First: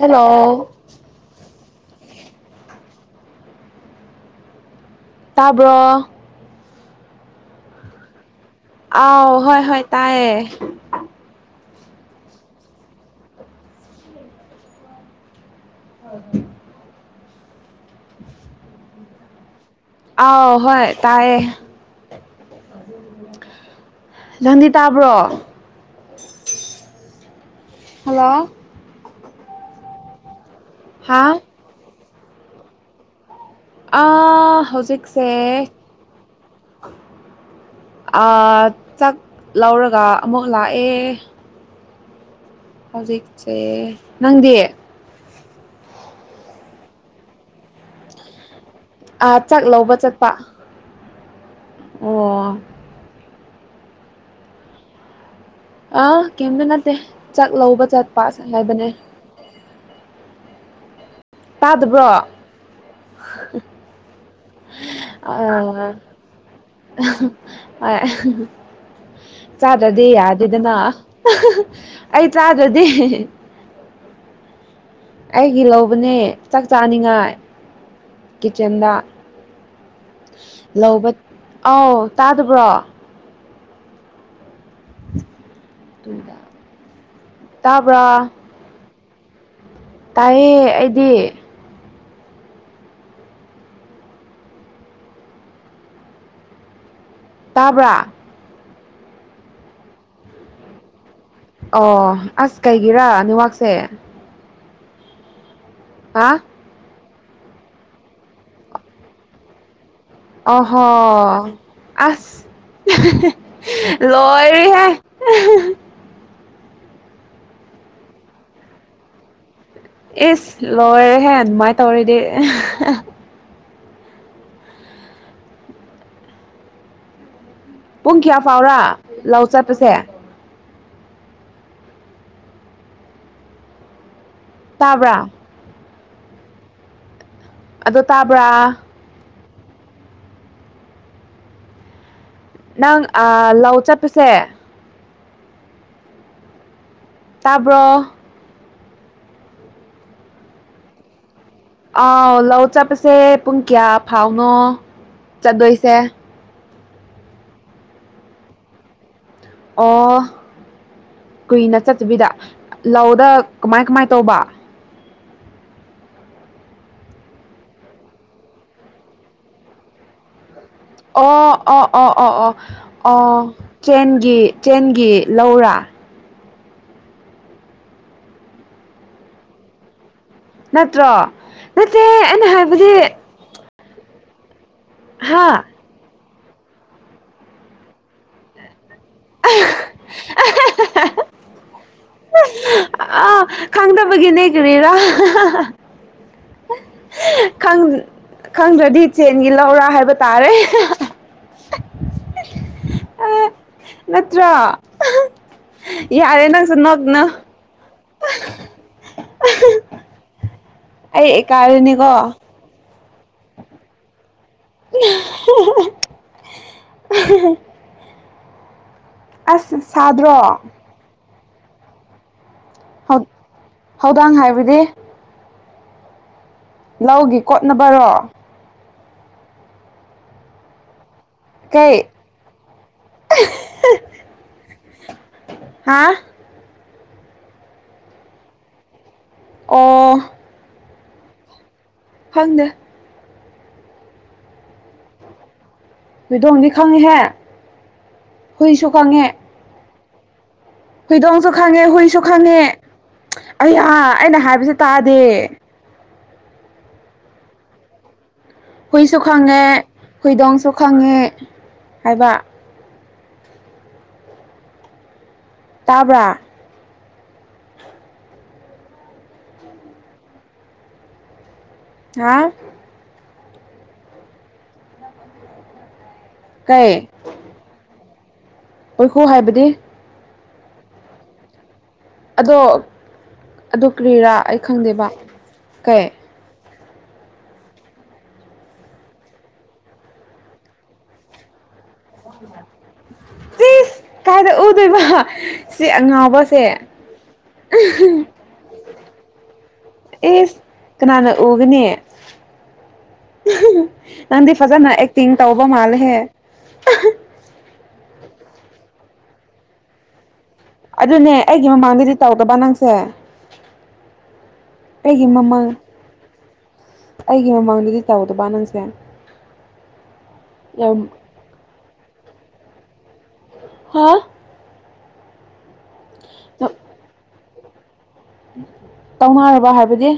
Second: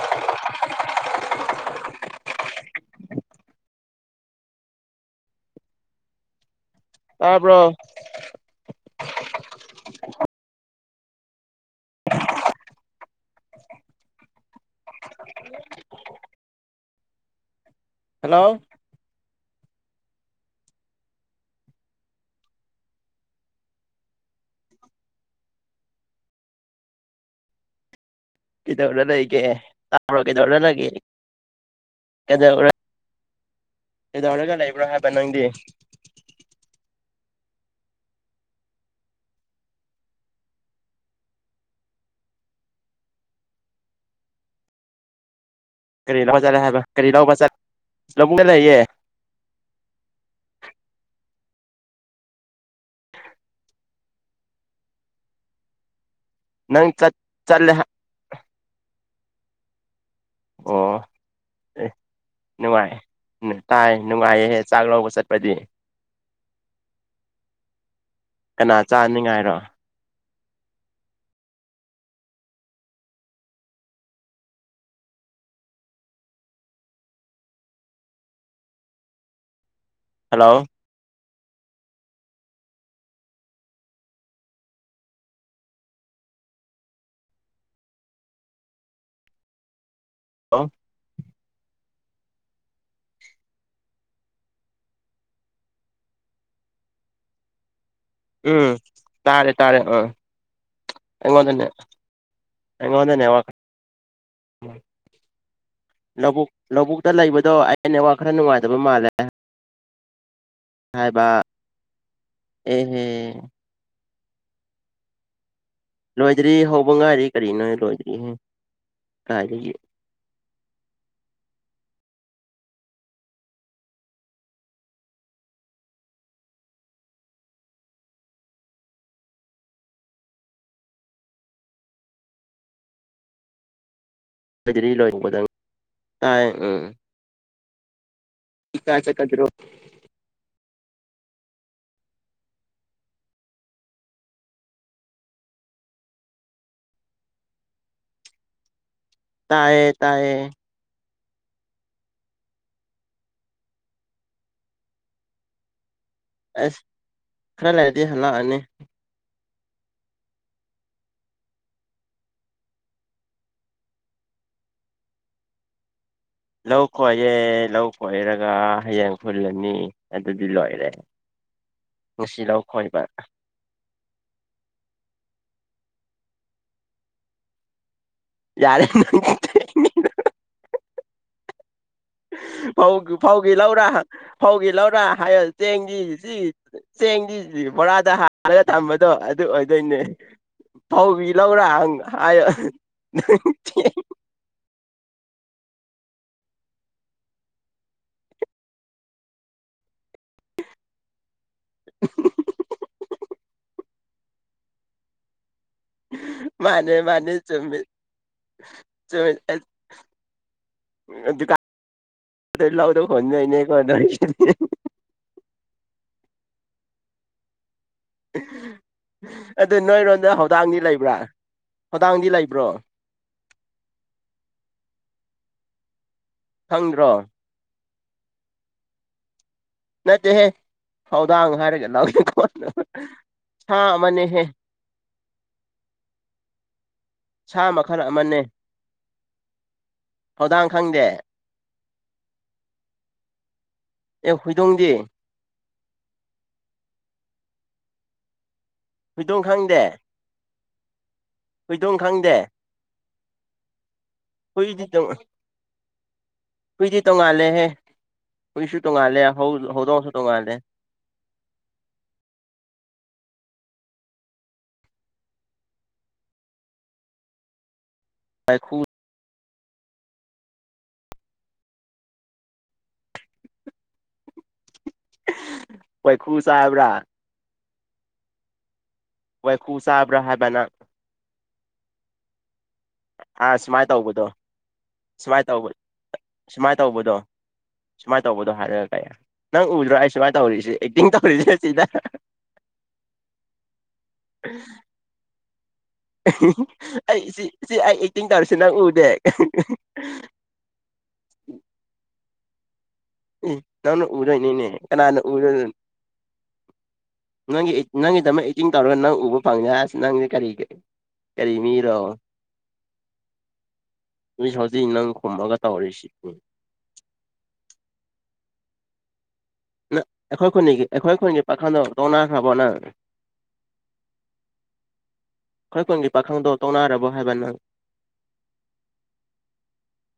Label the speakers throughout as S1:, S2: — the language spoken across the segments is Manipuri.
S1: ꯍꯜꯂꯣ ꯇꯥꯕ꯭ꯔꯣ
S2: ꯇꯥꯕ꯭ꯔꯣ
S1: ꯑꯥꯎ ꯍꯣꯏ ꯍꯣꯏ ꯇꯥꯏꯌꯦ ꯍꯣꯏ ꯍꯣꯏ
S2: ꯍꯜꯂꯣ
S1: ꯑꯥꯎ ꯍꯣꯏ ꯇꯥꯏꯌꯦ ꯅꯪꯗꯤ ꯇꯥꯕ꯭ꯔꯣ ꯍꯜꯂꯣ
S2: ꯀꯩꯗꯧꯔ ꯂꯩꯒꯦ ꯇꯥ꯭ꯕꯔꯣ ꯀꯩꯗꯧꯔ ꯂꯩꯒꯦ
S1: ꯍꯥꯥ ꯑ
S2: ꯀꯩꯗꯧꯔꯒ ꯂꯩꯕ꯭ꯔꯣ ꯍꯥꯏꯕ
S1: ꯍꯧꯖꯤꯛꯁꯦ
S2: ꯅꯪꯗꯤ
S1: ꯆꯥꯛ ꯂꯧꯔꯒ ꯑꯃꯨꯛ ꯂꯥꯛꯑꯦ ꯍꯧꯖꯤꯛꯁꯦ ꯅꯪꯗꯤ
S2: ꯀꯔꯤ ꯂꯧ ꯆꯠꯂꯦ ꯍꯥꯏꯕ ꯀꯔꯤ ꯂꯧꯕ ꯆꯠ ꯔꯨꯝꯗ ꯂꯩꯌꯦ
S1: ꯑꯥ ꯆꯥꯛ ꯂꯧꯕ ꯆꯠꯄ ꯑꯣ ꯑꯥ ꯀꯩꯝꯇ
S2: ꯅꯪ
S1: ꯅꯠꯇꯦ
S2: ꯆꯠ
S1: ꯆꯥꯛ
S2: ꯆꯠꯂꯦ
S1: ꯂꯧꯕ ꯆꯠꯄꯁꯨꯝ ꯍꯥꯏꯕꯅꯦ
S2: ꯑꯣ
S1: ꯇꯥꯗꯕ꯭ꯔꯣ
S2: ꯅꯨꯡꯉꯥꯏ ꯎ ꯇꯥꯏ ꯅꯨꯡꯉꯥꯢꯌꯦ ꯆꯥꯛ ꯂꯧꯕ ꯆꯠꯄꯗꯤ
S1: ꯍꯣꯢ ꯆꯥꯛ
S2: ꯀꯅꯥ ꯆꯥꯅꯤꯡꯉꯥꯏꯔꯣ
S1: ꯆꯗ꯭ꯔꯗꯤ ꯌꯥꯗꯦꯗꯅ ꯑꯩ ꯆꯥꯗ꯭ꯔꯗꯤ ꯑꯩꯒꯤ ꯂꯧꯕꯅꯦ ꯆꯥꯛ ꯆꯥꯅꯤꯡꯉꯥꯏ ꯀꯤꯠꯆꯥꯟꯗ
S2: ꯍꯜꯂꯣ
S1: ꯂꯧꯕ ꯑꯥꯎ ꯇꯥꯗꯕ꯭ꯔꯣ ꯇꯥꯕ꯭ꯔꯥ ꯇꯥꯏꯑꯦ ꯑꯩꯗꯤ ꯇꯥꯕ꯭ꯔꯥ
S2: ꯎꯝ ꯇꯥꯔꯦ ꯇꯥꯔꯦ ꯑꯝ ꯑꯉꯣꯡꯗꯅꯦ ꯑꯉꯣꯡꯗ ꯅꯦꯠ
S1: ꯁꯦ
S2: ꯎ
S1: ꯍꯥ
S2: ꯂꯧꯕꯨꯛ ꯂꯧꯕꯨꯛꯇ ꯂꯩꯕꯗꯣ ꯑꯩꯩ ꯅꯦꯠꯋꯥꯛ ꯈꯔ ꯅꯨꯡꯉꯥꯏꯇꯕ ꯃꯥꯜꯂꯦ
S1: ꯑꯣꯍꯣ
S2: ꯍꯥꯏꯕ
S1: ꯑꯁ
S2: ꯑꯦꯍꯦ
S1: ꯂꯣꯏꯔꯦꯍꯦ
S2: ꯔꯣꯗꯔꯤꯍꯦ ꯍꯥꯎꯕꯗꯉꯥꯏꯔꯤ ꯀꯔꯤꯅꯣ ꯂꯣꯢꯗꯔꯤꯍꯦ ꯀꯥꯢꯗꯒꯤ
S1: ꯑꯁ ꯂꯣꯏꯔꯦꯍꯦ ꯑꯗꯨꯃꯥꯏꯅ ꯇꯧꯔꯗꯤ ꯄꯨꯡ ꯀꯌꯥ ꯐꯥꯎꯔꯥ ꯂꯧ ꯆꯠꯄꯁꯦ
S2: ꯔꯤ
S1: ꯇꯥꯕ꯭ꯔꯥ
S2: ꯂꯣꯏꯗ [inaudible] ꯇꯥꯏ ꯎꯝ
S1: ꯑꯗꯣ ꯇꯥꯕ꯭ꯔꯥ
S2: ꯀꯥꯏꯁꯦ [inaudible] ꯀꯗꯔꯣ
S1: ꯅꯪ ꯂꯥꯎ ꯆꯠꯄꯁꯦ ꯇꯥꯕ꯭ꯔꯣ
S2: ꯇꯥꯢꯌꯦ ꯇꯥꯢꯌꯦ
S1: ꯑꯥꯎ ꯂꯧ ꯆꯠꯄꯁꯦ ꯄꯨꯡ ꯀꯌꯥ ꯐꯥꯎꯅꯣ ꯆꯠꯗꯣꯏꯁꯦ
S2: ꯑꯁ ꯈꯔ ꯂꯩꯔꯗꯤ ꯍꯂꯥꯛꯑꯅꯤ
S1: ꯑꯣ ꯀꯨꯏꯅ ꯆꯠꯇꯕꯤꯗ ꯂꯧꯗ ꯀꯃꯥꯏ ꯀꯃꯥꯏ ꯇꯧꯕ
S2: ꯂꯧ ꯀꯣꯏꯑꯦ ꯂꯧ ꯀꯣꯏꯔꯒ ꯍꯌꯦꯡ ꯈꯨꯨꯜꯂꯅꯤ ꯑꯗꯨꯗꯤ ꯂꯣꯏꯔꯦ
S1: ꯑꯣ ꯑꯣ ꯑꯣ ꯑꯣ
S2: ꯉꯁꯤ
S1: ꯑꯣ
S2: ꯂꯧ ꯈꯣꯏꯕ
S1: ꯑꯣ ꯆꯦꯟꯒꯤ ꯆꯦꯟꯒꯤ ꯂꯧꯔꯥ
S2: ꯌꯥꯔꯦ [inaudible]
S1: ꯅꯠꯇ꯭ꯔꯣ ꯅꯠꯇꯦ ꯑꯩꯅ ꯍꯥꯏꯕꯗꯤ
S2: ꯐꯧ ꯐꯧꯒꯤ ꯂꯧꯔ ꯐꯧꯒꯤ ꯂꯧꯔꯥ ꯍꯥꯏꯍꯣ
S1: ꯍꯥ
S2: ꯆꯦꯡꯒꯤ ꯆꯦꯡꯒꯤ ꯆꯦꯡꯗꯤ ꯕꯣꯔꯥꯗ ꯍꯥꯜꯂꯒ ꯊꯝꯕꯗꯣ ꯑꯗꯨ ꯑꯣꯏꯗꯣꯏꯅꯦ ꯐꯧꯒꯤ ꯂꯧꯔ ꯍꯥꯏꯌꯣ
S1: ꯀꯔꯤꯔ ꯈꯪ ꯈꯪꯗ꯭ꯔꯗꯤ ꯆꯦꯟꯒꯤ ꯂꯧꯔꯥ ꯍꯥꯏꯕ ꯇꯥꯔꯦ
S2: [inaudible]
S1: ꯅꯠꯇ꯭ꯔꯣ ꯌꯥꯔꯦ ꯅꯪꯁꯨ ꯅꯣꯛꯒꯅꯣ
S2: ꯆꯕꯤ ꯆꯣꯏ
S1: ꯑꯩ ꯏꯀꯥꯔꯅꯤ ꯀꯣ
S2: ꯑ ꯂꯧꯗ ꯍꯣꯟꯗꯥꯏꯅꯦ ꯀꯣ ꯅꯪꯖꯦ
S1: [unintelligible] [unintelligible] ꯑꯁ
S2: ꯑꯗꯨ
S1: ꯁꯥꯗ꯭ꯔꯣ
S2: ꯅꯣꯏꯔꯣꯝꯗ ꯍꯧꯗꯥꯡꯗꯤ ꯂꯩꯕ꯭ꯔꯥ ꯍꯧꯗꯥꯡꯗꯤ ꯂꯩꯕ꯭ꯔꯣ
S1: ꯍꯧ ꯍꯧꯗꯣꯡ ꯍꯥꯏꯕꯅꯦ
S2: ꯈꯪꯗ꯭ꯔꯣ
S1: ꯂꯧꯒꯤ ꯀꯣꯠꯅꯕꯔꯣ
S2: ꯅꯠꯇꯦꯍꯦ ꯊꯧꯗꯥꯡ ꯍꯥꯏꯔꯒ
S1: ꯀꯩ
S2: ꯂꯥꯛꯏꯀꯣ ꯁꯥ ꯑꯃꯅꯦꯍꯦ
S1: ꯍꯥꯥ
S2: ꯁꯥ ꯃꯈꯜ ꯑꯃꯅꯤ
S1: ꯑꯣ
S2: ꯊꯧꯗꯥꯡ ꯈꯪꯗꯦ
S1: ꯐꯪꯗ
S2: ꯑꯦ ꯍꯨꯏꯗꯣꯡꯗꯤ
S1: ꯍꯗꯣꯡ ꯂꯤ ꯈꯉꯤꯍꯦ ꯍ ꯁ
S2: ꯍꯏꯗꯣꯡ ꯈꯪꯗꯦ
S1: ꯍꯨꯏꯗꯣꯡꯁꯨ ꯈꯪꯉꯦ
S2: ꯍꯨꯏꯗꯣꯡ
S1: ꯍꯨꯏꯁꯨ
S2: ꯈꯪꯗꯦ
S1: ꯈꯪꯉꯦ ꯑꯩ ꯑꯥ ꯑꯩꯅ ꯍꯥꯏꯕꯁꯦ
S2: ꯍꯨꯏꯗꯤ
S1: ꯇꯥꯗꯦ
S2: ꯍꯨꯏꯗꯤ ꯇꯣꯡꯉꯥꯜꯂꯦꯍꯦ ꯍꯨꯏꯁꯨ ꯇꯣꯡꯉꯥꯜꯂꯦ ꯍꯧꯗꯣꯡꯑꯁꯨ ꯇꯣꯡꯉꯥꯜꯂꯦ
S1: ꯍꯨꯏꯗꯣꯡꯁꯨ ꯈꯪꯉꯦ ꯍꯥꯏꯕ ꯇꯥꯕ꯭ꯔꯥ
S2: ꯄꯥꯏꯈꯨ
S1: ꯍꯥ
S2: ꯋꯥꯢꯈꯨ ꯆꯥꯕ꯭ꯔꯥ
S1: ꯀꯩ ꯑꯣꯏꯈꯨ ꯍꯥꯏꯕꯗꯤ
S2: ꯋꯥꯢꯈꯨ ꯆꯥꯕ꯭ꯔꯥ ꯍꯥꯢꯕ ꯅꯪ
S1: ꯑꯗꯣ
S2: ꯑꯥ
S1: ꯑꯗꯨ
S2: ꯁꯨꯃꯥꯏꯅ ꯇꯧꯕꯗꯣ
S1: ꯀ꯭ꯔꯤꯔꯥ ꯑꯩ ꯈꯪꯗꯦꯕ
S2: ꯁꯨꯃꯥꯏꯅ ꯇꯧꯕ
S1: ꯀꯩ
S2: ꯁꯨꯃꯥꯏꯅ ꯇꯧꯕꯗꯣ ꯁꯨꯃꯥꯏꯅ ꯇꯧꯕꯗꯣ ꯍꯥꯏꯔꯒ ꯀꯩ ꯅꯪ ꯎꯗ꯭ꯔꯣ ꯑꯩ ꯁꯨꯃꯥꯏꯅ ꯇꯧꯔꯤꯁꯦ ꯑꯦꯛꯇꯤꯡ ꯇꯧꯔꯤꯁꯦ ꯅꯠꯇꯦꯗ
S1: ꯢꯁ ꯀꯥꯏꯗ ꯎꯗꯣꯏ ꯕ
S2: ꯑꯩ ꯁꯤ ꯁꯤ ꯑꯩ ꯑꯦꯛꯇꯤꯡ ꯇꯧꯔꯤꯁꯤ ꯅꯪ ꯎꯗꯦ
S1: ꯢꯁ ꯀꯅꯥꯅ ꯎꯒꯅꯤ
S2: ꯎꯝ ꯅꯪꯅ
S1: ꯅꯪꯗꯤ
S2: ꯎꯗꯣꯏꯅꯤꯅꯦ
S1: ꯐꯖꯅ
S2: ꯀꯅꯥꯅ
S1: ꯑꯦꯛꯇꯤꯡ ꯇꯧꯕ
S2: ꯎꯗꯣꯏꯅꯣ
S1: ꯃꯥꯜꯂꯦꯍꯦ
S2: ꯅꯪꯒꯤ ꯅꯪꯒꯤꯗꯃꯛ ꯑꯦꯇꯤꯡ ꯇꯧꯔꯒ ꯅꯪ ꯎꯕ ꯐꯪꯉꯦ ꯍꯥꯏꯔꯤꯁꯤ ꯅꯪꯁꯦ ꯀꯔꯤꯒꯤ
S1: ꯑꯗꯨꯅꯦ ꯑꯩꯒꯤ ꯃꯃꯥꯡꯗꯗꯤ ꯇꯧꯗꯕ ꯅꯪꯁꯦ
S2: ꯅꯣꯏꯁꯥꯎꯗꯤ ꯅꯪ
S1: ꯑꯩꯒꯤ
S2: ꯈꯨꯝꯃꯒ
S1: ꯃꯃꯥꯡ
S2: ꯇꯧꯔꯤꯁꯤ ꯅꯤ
S1: ꯑꯩꯒꯤ ꯃꯃꯥꯡꯗꯗꯤ ꯇꯧꯗꯕ ꯅꯪꯁꯦ
S2: ꯅꯪ ꯑꯩꯈꯣꯏ ꯈꯨꯟꯅꯤꯒꯤ
S1: ꯌꯥꯝ
S2: ꯑꯩꯈꯣꯏ ꯈꯨꯟꯒꯤ ꯄꯥꯈꯪꯗꯣ ꯇꯣꯛꯅꯈ꯭ꯔꯕꯣ ꯅꯪ
S1: ꯍꯥ
S2: ꯑꯈꯣꯏ ꯈꯨꯟꯒꯤ ꯄꯥꯈꯪꯗꯣ ꯇꯣꯛꯅꯔꯕꯣ ꯍꯥꯏꯕ ꯅꯪ
S1: ꯇꯣꯛꯅꯔꯕ ꯍꯥꯏꯕꯗꯤ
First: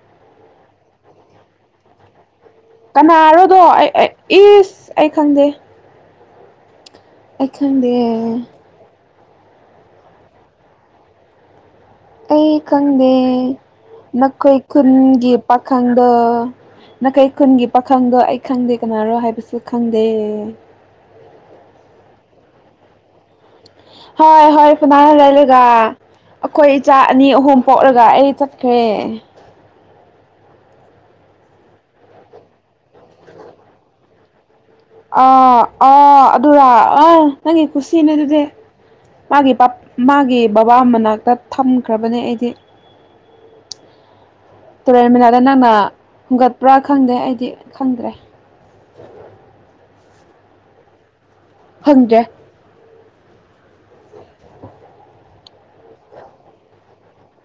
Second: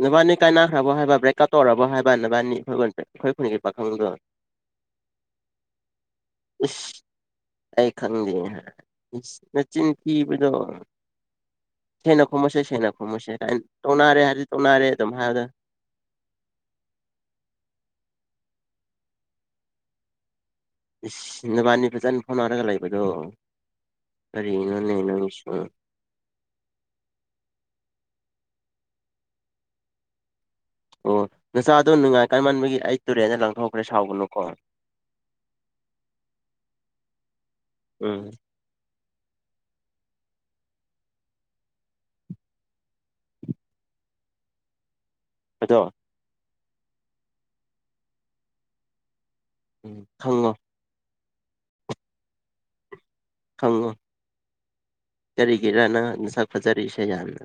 S2: ꯅꯕꯥꯅꯤ ꯀꯥꯏꯅꯛꯈ꯭ꯔꯕꯣ ꯍꯥꯏꯕ ꯕ꯭ꯔꯦꯛꯀꯠ ꯇꯧꯔꯕꯣ ꯍꯥꯏꯕ ꯅꯕꯥꯅꯤ ꯑꯩꯈꯣꯏ ꯑꯩꯈꯣꯏ
S1: ꯀꯅꯥꯔꯣꯗꯣ
S2: ꯈꯨꯟꯒꯤ
S1: ꯑꯩ
S2: ꯄꯥꯈꯪꯗꯣ
S1: ꯏꯁ ꯑꯩ ꯈꯪꯗꯦ
S2: ꯏꯁ ꯑꯩ ꯈꯪꯗꯤ ꯍꯥꯏ ꯅꯆꯤꯟ ꯊꯤꯕꯗꯣ ꯁꯦꯡꯅ
S1: ꯑꯩ
S2: ꯈꯨꯃꯨꯁꯦ ꯁꯦꯡꯅ
S1: ꯈꯪꯗꯦ
S2: ꯈꯨꯃꯨꯁꯦ ꯇꯣꯛꯅꯔꯦ
S1: ꯅꯈꯣꯏ
S2: ꯇꯣꯛꯅꯔꯦ ꯑꯗꯨꯝ
S1: ꯈꯨꯟꯒꯤ
S2: ꯍꯥꯏꯕꯗ
S1: ꯄꯥꯈꯪꯗ ꯅꯥꯀꯩ ꯈꯨꯟꯒꯤ ꯄꯥꯈꯪꯗꯣ ꯑꯩ ꯈꯪꯗꯦ ꯀꯅꯥꯔꯣ ꯍꯥꯏꯕꯁꯨ ꯈꯪꯗꯦ
S2: ꯏꯁ ꯅꯕꯥꯅꯤ ꯐꯖꯅ ꯐꯧꯅꯔꯒ ꯂꯩꯕꯗꯣ
S1: ꯍꯣꯏ ꯍꯣꯏ
S2: ꯀꯔꯤꯅꯣꯅꯦ
S1: ꯐꯅꯥ
S2: ꯅꯪꯒꯤꯁꯨ
S1: ꯂꯩꯔꯒ ꯑꯈꯣꯏ ꯏꯆꯥ ꯑꯅꯤ ꯑꯍꯨꯝ ꯄꯣꯛꯂꯒ ꯑꯩ ꯆꯠꯈ꯭ꯔꯦ
S2: ꯑꯣ ꯅꯆꯥꯗꯣ ꯅꯨꯡꯉꯥꯏ ꯀꯥꯏꯃꯥꯟꯕꯒꯤ ꯑꯩ ꯇꯨꯔꯦꯟꯗ ꯂꯪꯊꯣꯛꯈ꯭ꯔꯦ ꯁꯥꯎꯒꯅꯨꯀꯣ
S1: ꯑ ꯑ ꯑꯗꯨꯔ ꯑ ꯅꯪꯒꯤ ꯈꯨꯁꯤꯅꯦ
S2: ꯎꯝ
S1: ꯑꯗꯨꯗꯤ ꯃꯥꯒꯤ ꯄꯠ ꯃꯥꯒꯤ ꯕꯕꯥ ꯃꯅꯥꯛꯇ ꯊꯝꯈ꯭ꯔꯕꯅꯦ ꯑꯩꯗꯤ [inaudible] ꯇꯨꯔꯦꯟ ꯃꯅꯥꯗ ꯅꯪꯅ
S2: ꯑꯗꯣ
S1: ꯍꯨꯡꯒꯠꯄ꯭ꯔꯥ ꯈꯪꯗꯦ ꯑꯩꯗꯤ ꯈꯪꯗ꯭ꯔꯦ
S2: ꯎꯝ ꯈꯪꯉꯣ
S1: ꯈꯟꯗꯦ
S2: ꯈꯪꯉꯣ ꯀꯔꯤꯒꯤꯔ ꯅꯪ ꯅꯁꯛ ꯐꯖꯔꯛꯏꯁꯦ ꯌꯥꯝꯅ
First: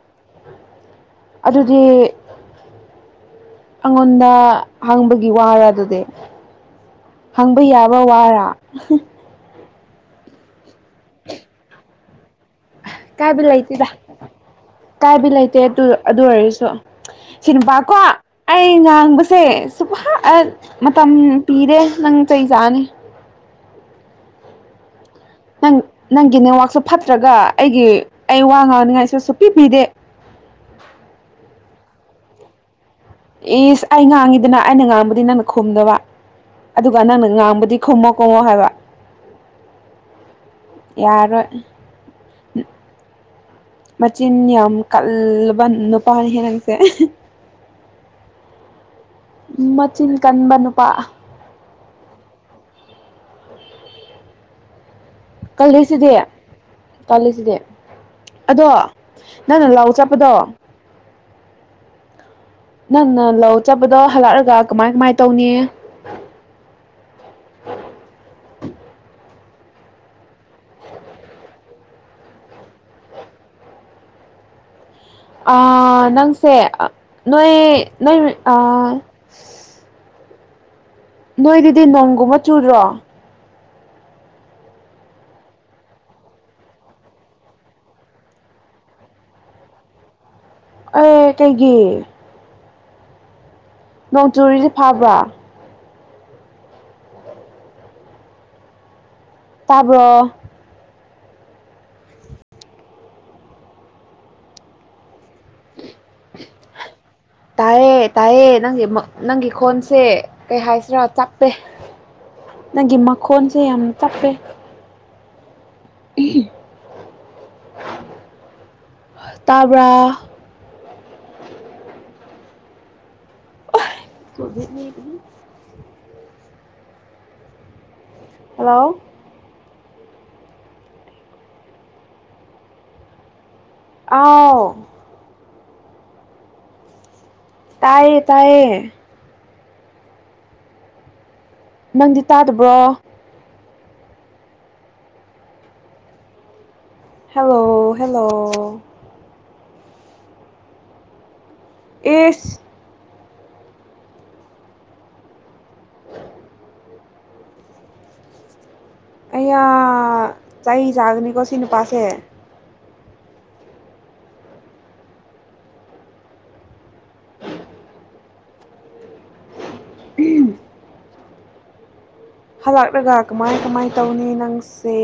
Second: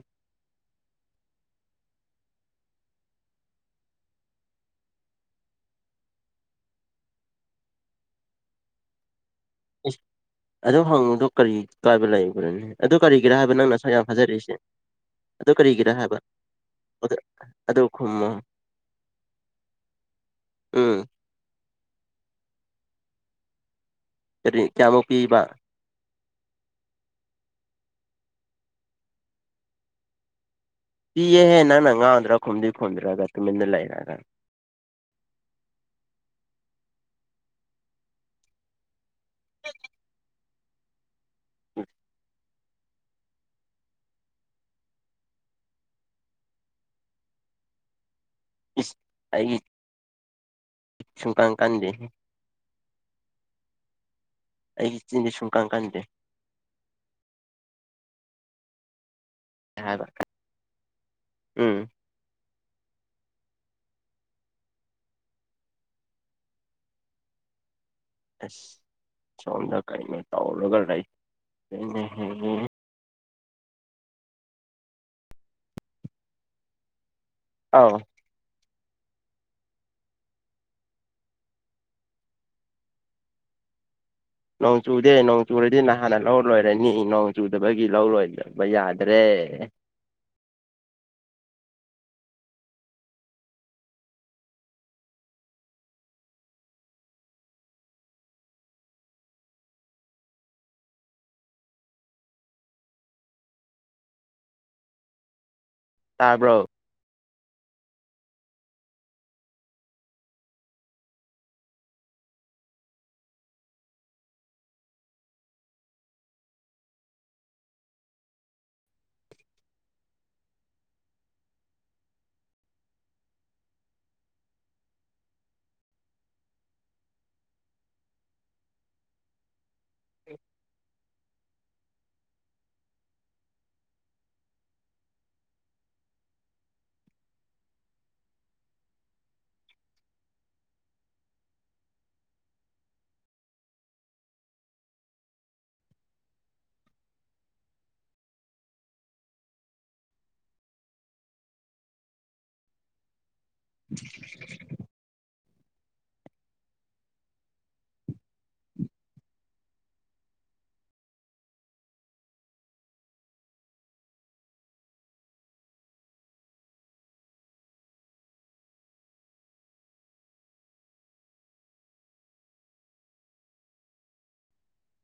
S1: ꯑꯗꯨꯗꯤ ꯑꯉꯣꯟꯗ ꯍꯪꯕꯒꯤ ꯋꯥꯔ ꯑꯗꯨꯗꯤ ꯍꯪꯕ ꯌꯥꯕ ꯋꯥꯔꯥ
S2: ꯏꯁ ꯑꯗꯨ ꯍꯪꯉꯨꯗꯨ ꯀꯔꯤ ꯀꯥꯏꯕ ꯂꯩꯕꯔ꯭ꯅꯦ ꯑꯗꯨ ꯀꯔꯤꯒꯤꯔꯥ
S1: ꯀꯥꯏꯕ
S2: ꯍꯥꯏꯕ ꯅꯪ
S1: ꯂꯩꯇꯦꯗ
S2: ꯅꯁꯛ ꯌꯥꯝꯖꯔꯤꯁꯦ
S1: ꯀꯥꯏꯕ ꯂꯩꯇꯦ ꯑꯗꯨ ꯑꯗꯨ ꯑꯣꯏꯔꯁꯨ
S2: ꯑꯗꯨ
S1: ꯁꯤ
S2: ꯑꯗꯨ
S1: ꯅꯨꯄꯥꯀꯣ
S2: ꯈꯨꯝꯃꯣ
S1: ꯑꯩ ꯉꯥꯡꯕꯁꯦ ꯁꯨꯐ ꯑꯥ
S2: ꯎꯝ
S1: ꯃꯇꯝ ꯄꯤꯔꯦ ꯅꯪ ꯆꯩ ꯆꯥꯅꯤ
S2: ꯀꯔꯤ ꯀꯌꯥꯃꯨꯛ ꯄꯤꯕ
S1: ꯅꯪ ꯅꯪꯒꯤ ꯅꯦꯠꯋꯥꯛꯁꯦ ꯐꯠꯇ꯭ꯔꯒ ꯑꯩꯒꯤ ꯑꯩ ꯋꯥ ꯉꯥꯡꯅꯤꯡꯉꯥꯏꯁꯨ ꯁꯨꯡꯄꯤ ꯄꯤꯗꯦ
S2: ꯄꯤꯍꯦ ꯅꯪꯅ ꯉꯥꯡꯗ꯭ꯔꯥꯒ ꯈꯨꯝꯗꯤ ꯈꯨꯝꯗ꯭ꯔꯒ ꯇꯨꯃꯤꯟꯅ
S1: ꯢꯁ ꯑꯩ
S2: ꯂꯩꯔꯒ
S1: ꯉꯥꯡꯉꯤ ꯑꯗꯨꯅ ꯑꯩꯅ ꯉꯥꯡꯕꯗꯤ ꯅꯪꯅ ꯈꯨꯝꯗꯕ ꯑꯗꯨꯒ ꯅꯪꯅ ꯉꯥꯡꯕꯗꯤ ꯈꯨꯝꯃꯣ ꯈꯨꯝꯃꯣ ꯍꯥꯏꯕ ꯌꯥꯔꯣꯏ ꯃꯆꯤꯟ ꯌꯥꯝ ꯀꯜꯂꯕ ꯅꯨꯄꯥꯅꯤ ꯍꯦ ꯅꯪꯁꯦ
S2: ꯏꯁ ꯑꯩꯒꯤ
S1: ꯃꯆꯤꯟ ꯀꯟꯕ ꯅꯨꯄꯥ
S2: ꯀꯟꯗꯦꯍꯦ ꯑꯩꯒꯤ ꯆꯤꯟꯗꯤ ꯁꯨꯡꯀꯟ ꯀꯟꯗꯦ
S1: ꯀꯜꯂꯤꯁꯤꯗꯤ ꯀꯜꯂꯤꯁꯤꯗꯤ ꯑꯗꯣ ꯅꯪꯅ ꯂꯧ
S2: ꯍꯥꯏꯕ
S1: ꯆꯠꯄꯗꯣ
S2: ꯎꯝ
S1: ꯅꯪꯅ ꯂꯧ ꯆꯠꯄꯗꯣ ꯍꯜꯂꯛꯑꯒ ꯀꯃꯥꯏ ꯀꯃꯥꯏꯅ ꯇꯧꯅꯤ
S2: ꯑꯁ ꯁꯣꯝꯗ ꯀꯩꯅꯣ ꯇꯧꯔꯒ ꯂꯩ [unintelligible]
S1: ꯑꯥ ꯅꯪꯁꯦ ꯅꯣꯏ
S2: ꯑꯥꯎ
S1: ꯅꯣꯏ ꯑꯥ ꯅꯣꯏꯗꯨꯗꯤ ꯅꯣꯡꯒꯨꯝꯕ ꯆꯨꯗ꯭ꯔꯣ
S2: ꯅꯣꯡ ꯆꯨꯗꯦ ꯅꯣꯡ ꯆꯨꯔꯗꯤ ꯅꯍꯥꯟꯅ ꯂꯧ ꯂꯣꯏꯔꯅꯤ ꯅꯣꯡ ꯆꯨꯗꯕꯒꯤ ꯂꯧꯔꯣꯏꯗꯕ ꯌꯥꯗ꯭ꯔꯦ
S1: ꯑꯦ ꯀꯩꯒꯤ ꯅꯣꯡ ꯆꯨꯔꯤꯁꯦ ꯐꯥꯕ꯭ꯔꯥ ꯇꯥꯕ꯭ꯔꯣ
S2: ꯇꯥꯕ꯭ꯔꯣ
S1: ꯇꯥꯏꯌꯦ ꯇꯥꯏꯌꯦ ꯅꯪꯒꯤ ꯅꯪꯒꯤ ꯈꯣꯟꯁꯦ ꯀꯩ ꯍꯥꯏꯁꯤꯔꯥ ꯆꯞꯄꯦ ꯅꯪꯒꯤ ꯃꯈꯣꯟꯁꯦ ꯌꯥꯝ ꯇꯞꯄꯦ ꯇꯥꯕ꯭ꯔꯥ [unintelligible] ꯍꯜꯂꯣ ꯑꯥꯎ ꯇꯌꯦ ꯇꯌꯦ ꯅꯪꯗꯤ ꯇꯥꯗꯕ꯭ꯔꯣ ꯍꯦꯜꯂꯣ ꯍꯦꯜꯂꯣ ꯑꯦ
S2: [unintelligible]
S1: ꯑꯩꯌꯥ ꯆꯩ ꯆꯥꯒꯅꯤꯀꯣ ꯁꯤ ꯅꯨꯄꯥꯁꯦ ꯎꯝ ꯍꯜꯂꯛꯂꯒ ꯀꯃꯥꯏ ꯀꯃꯥꯏ ꯇꯧꯅꯤ ꯅꯪꯁꯦ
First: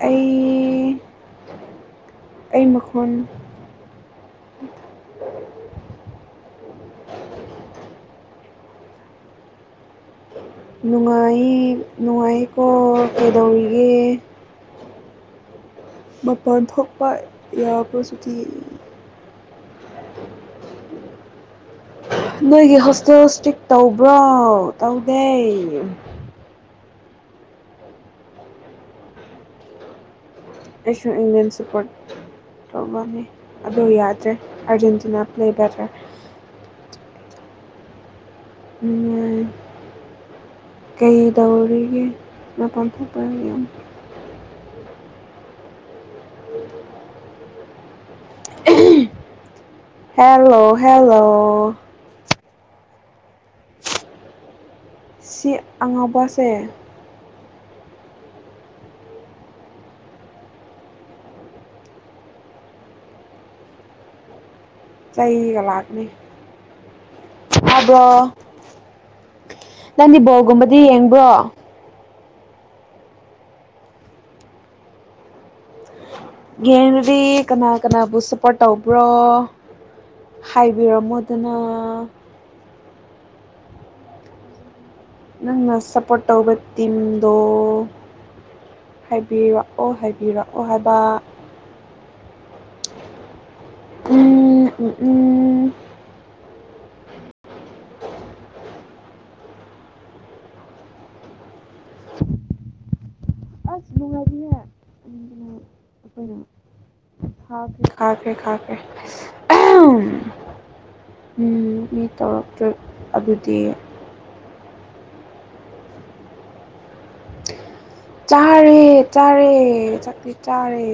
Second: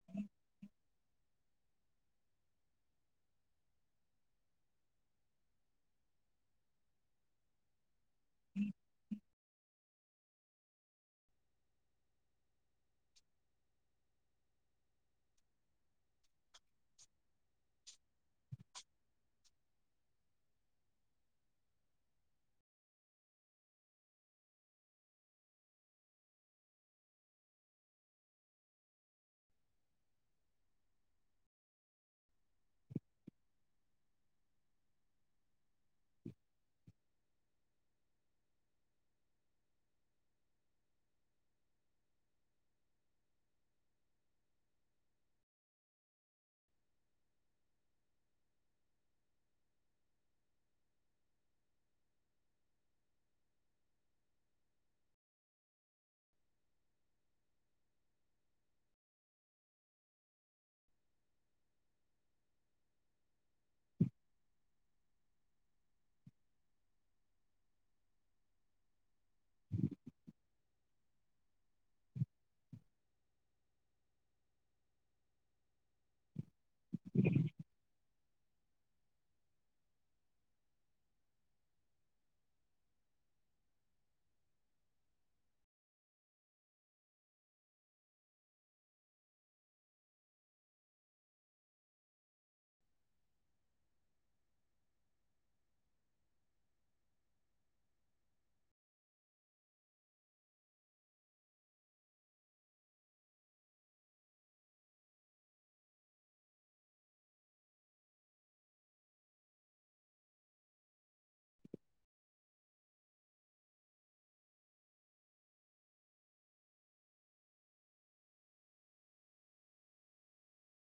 S1: ꯑꯩ ꯑꯩ ꯃꯈꯣꯟ
S2: [inaudible]
S1: ꯅꯨꯡꯉꯥꯏ ꯅꯨꯡꯉꯥꯏꯀꯣ ꯀꯩꯗꯧꯔꯤꯒꯦ ꯃꯄꯟꯊꯣꯛꯄ ꯌꯥꯕꯔꫭ ꯁꯨꯇꯤ ꯅꯣꯏꯒꯤ ꯍꯣꯁꯇꯦꯜ ꯁꯇꯤꯛ ꯇꯧꯕ꯭ꯔꯣ ꯇꯧꯗꯦ ꯑꯩ ꯏꯟꯌꯦꯟ ꯁꯄꯣꯔꯠ ꯇꯧ ꯃꯥꯅꯤ ꯑꯗꯨꯗ ꯌꯥꯗ꯭ꯔꯦ ꯑꯥꯔꯖꯦꯟꯇꯤꯅꯥ ꯄꯦꯜ ꯕꯤꯇꯥꯔ [unintelligible] ꯀꯩ ꯇꯧꯔꯤꯒꯦ ꯃꯄꯥꯟ ꯊꯣꯛꯄ ꯌꯥꯝ ꯍꯦꯜꯂꯣ ꯍꯦꯜꯂꯣ ꯁꯤ ꯑꯉꯥꯎꯕꯁꯦ ꯆꯩꯒ ꯂꯥꯛꯅꯤ ꯇꯥꯕꯔꯣ ꯅꯪꯗꯤ ꯕꯣꯜꯒꯨꯝꯕꯗꯤ ꯌꯦꯡꯕ꯭ꯔꯣ ꯌꯦꯟꯉꯥꯗꯤ ꯀꯅꯥ ꯀꯅꯥꯕꯨ ꯁꯞꯄꯣꯔꯠ ꯇꯧꯕ꯭ꯔꯣ ꯍꯥꯏꯕꯤꯔꯝꯃꯣꯗꯅ ꯅꯪꯅ ꯁꯞꯄꯣꯔꯠ ꯇꯧꯕ ꯇꯤꯝꯗꯣ ꯍꯥꯏꯕꯤꯔꯛꯑꯣ ꯍꯥꯏꯕꯤꯔꯛꯑꯣ ꯍꯥꯏꯕ ꯎꯝ ꯎꯝ [unintelligible] [unintelligible] ꯈꯥꯠꯈꯔꯦ ꯈꯥꯠꯈꯔꯦ ꯈꯥꯠꯈꯔꯦ ꯃꯤ ꯇꯧꯔꯛꯇ꯭ꯔꯣꯏ ꯑꯗꯨꯗꯤ ꯆꯥꯔꯦ ꯆꯥꯔꯦ ꯆꯥꯛꯇꯤ ꯆꯥꯔꯦ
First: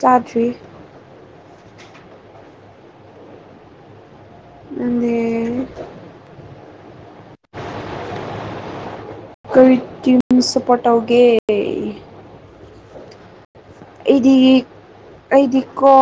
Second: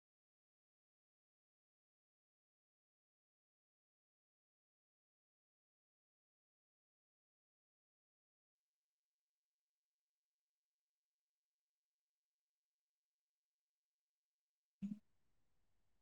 S1: ꯆꯥꯗ꯭ꯔꯤ ꯅꯪꯗꯤ [unintelligible] ꯀꯔꯤ ꯇꯤꯃ ꯁꯞꯄꯣꯔꯠ ꯇꯧꯒꯦ ꯑꯩꯗꯤ ꯑꯩꯗꯤꯀꯣ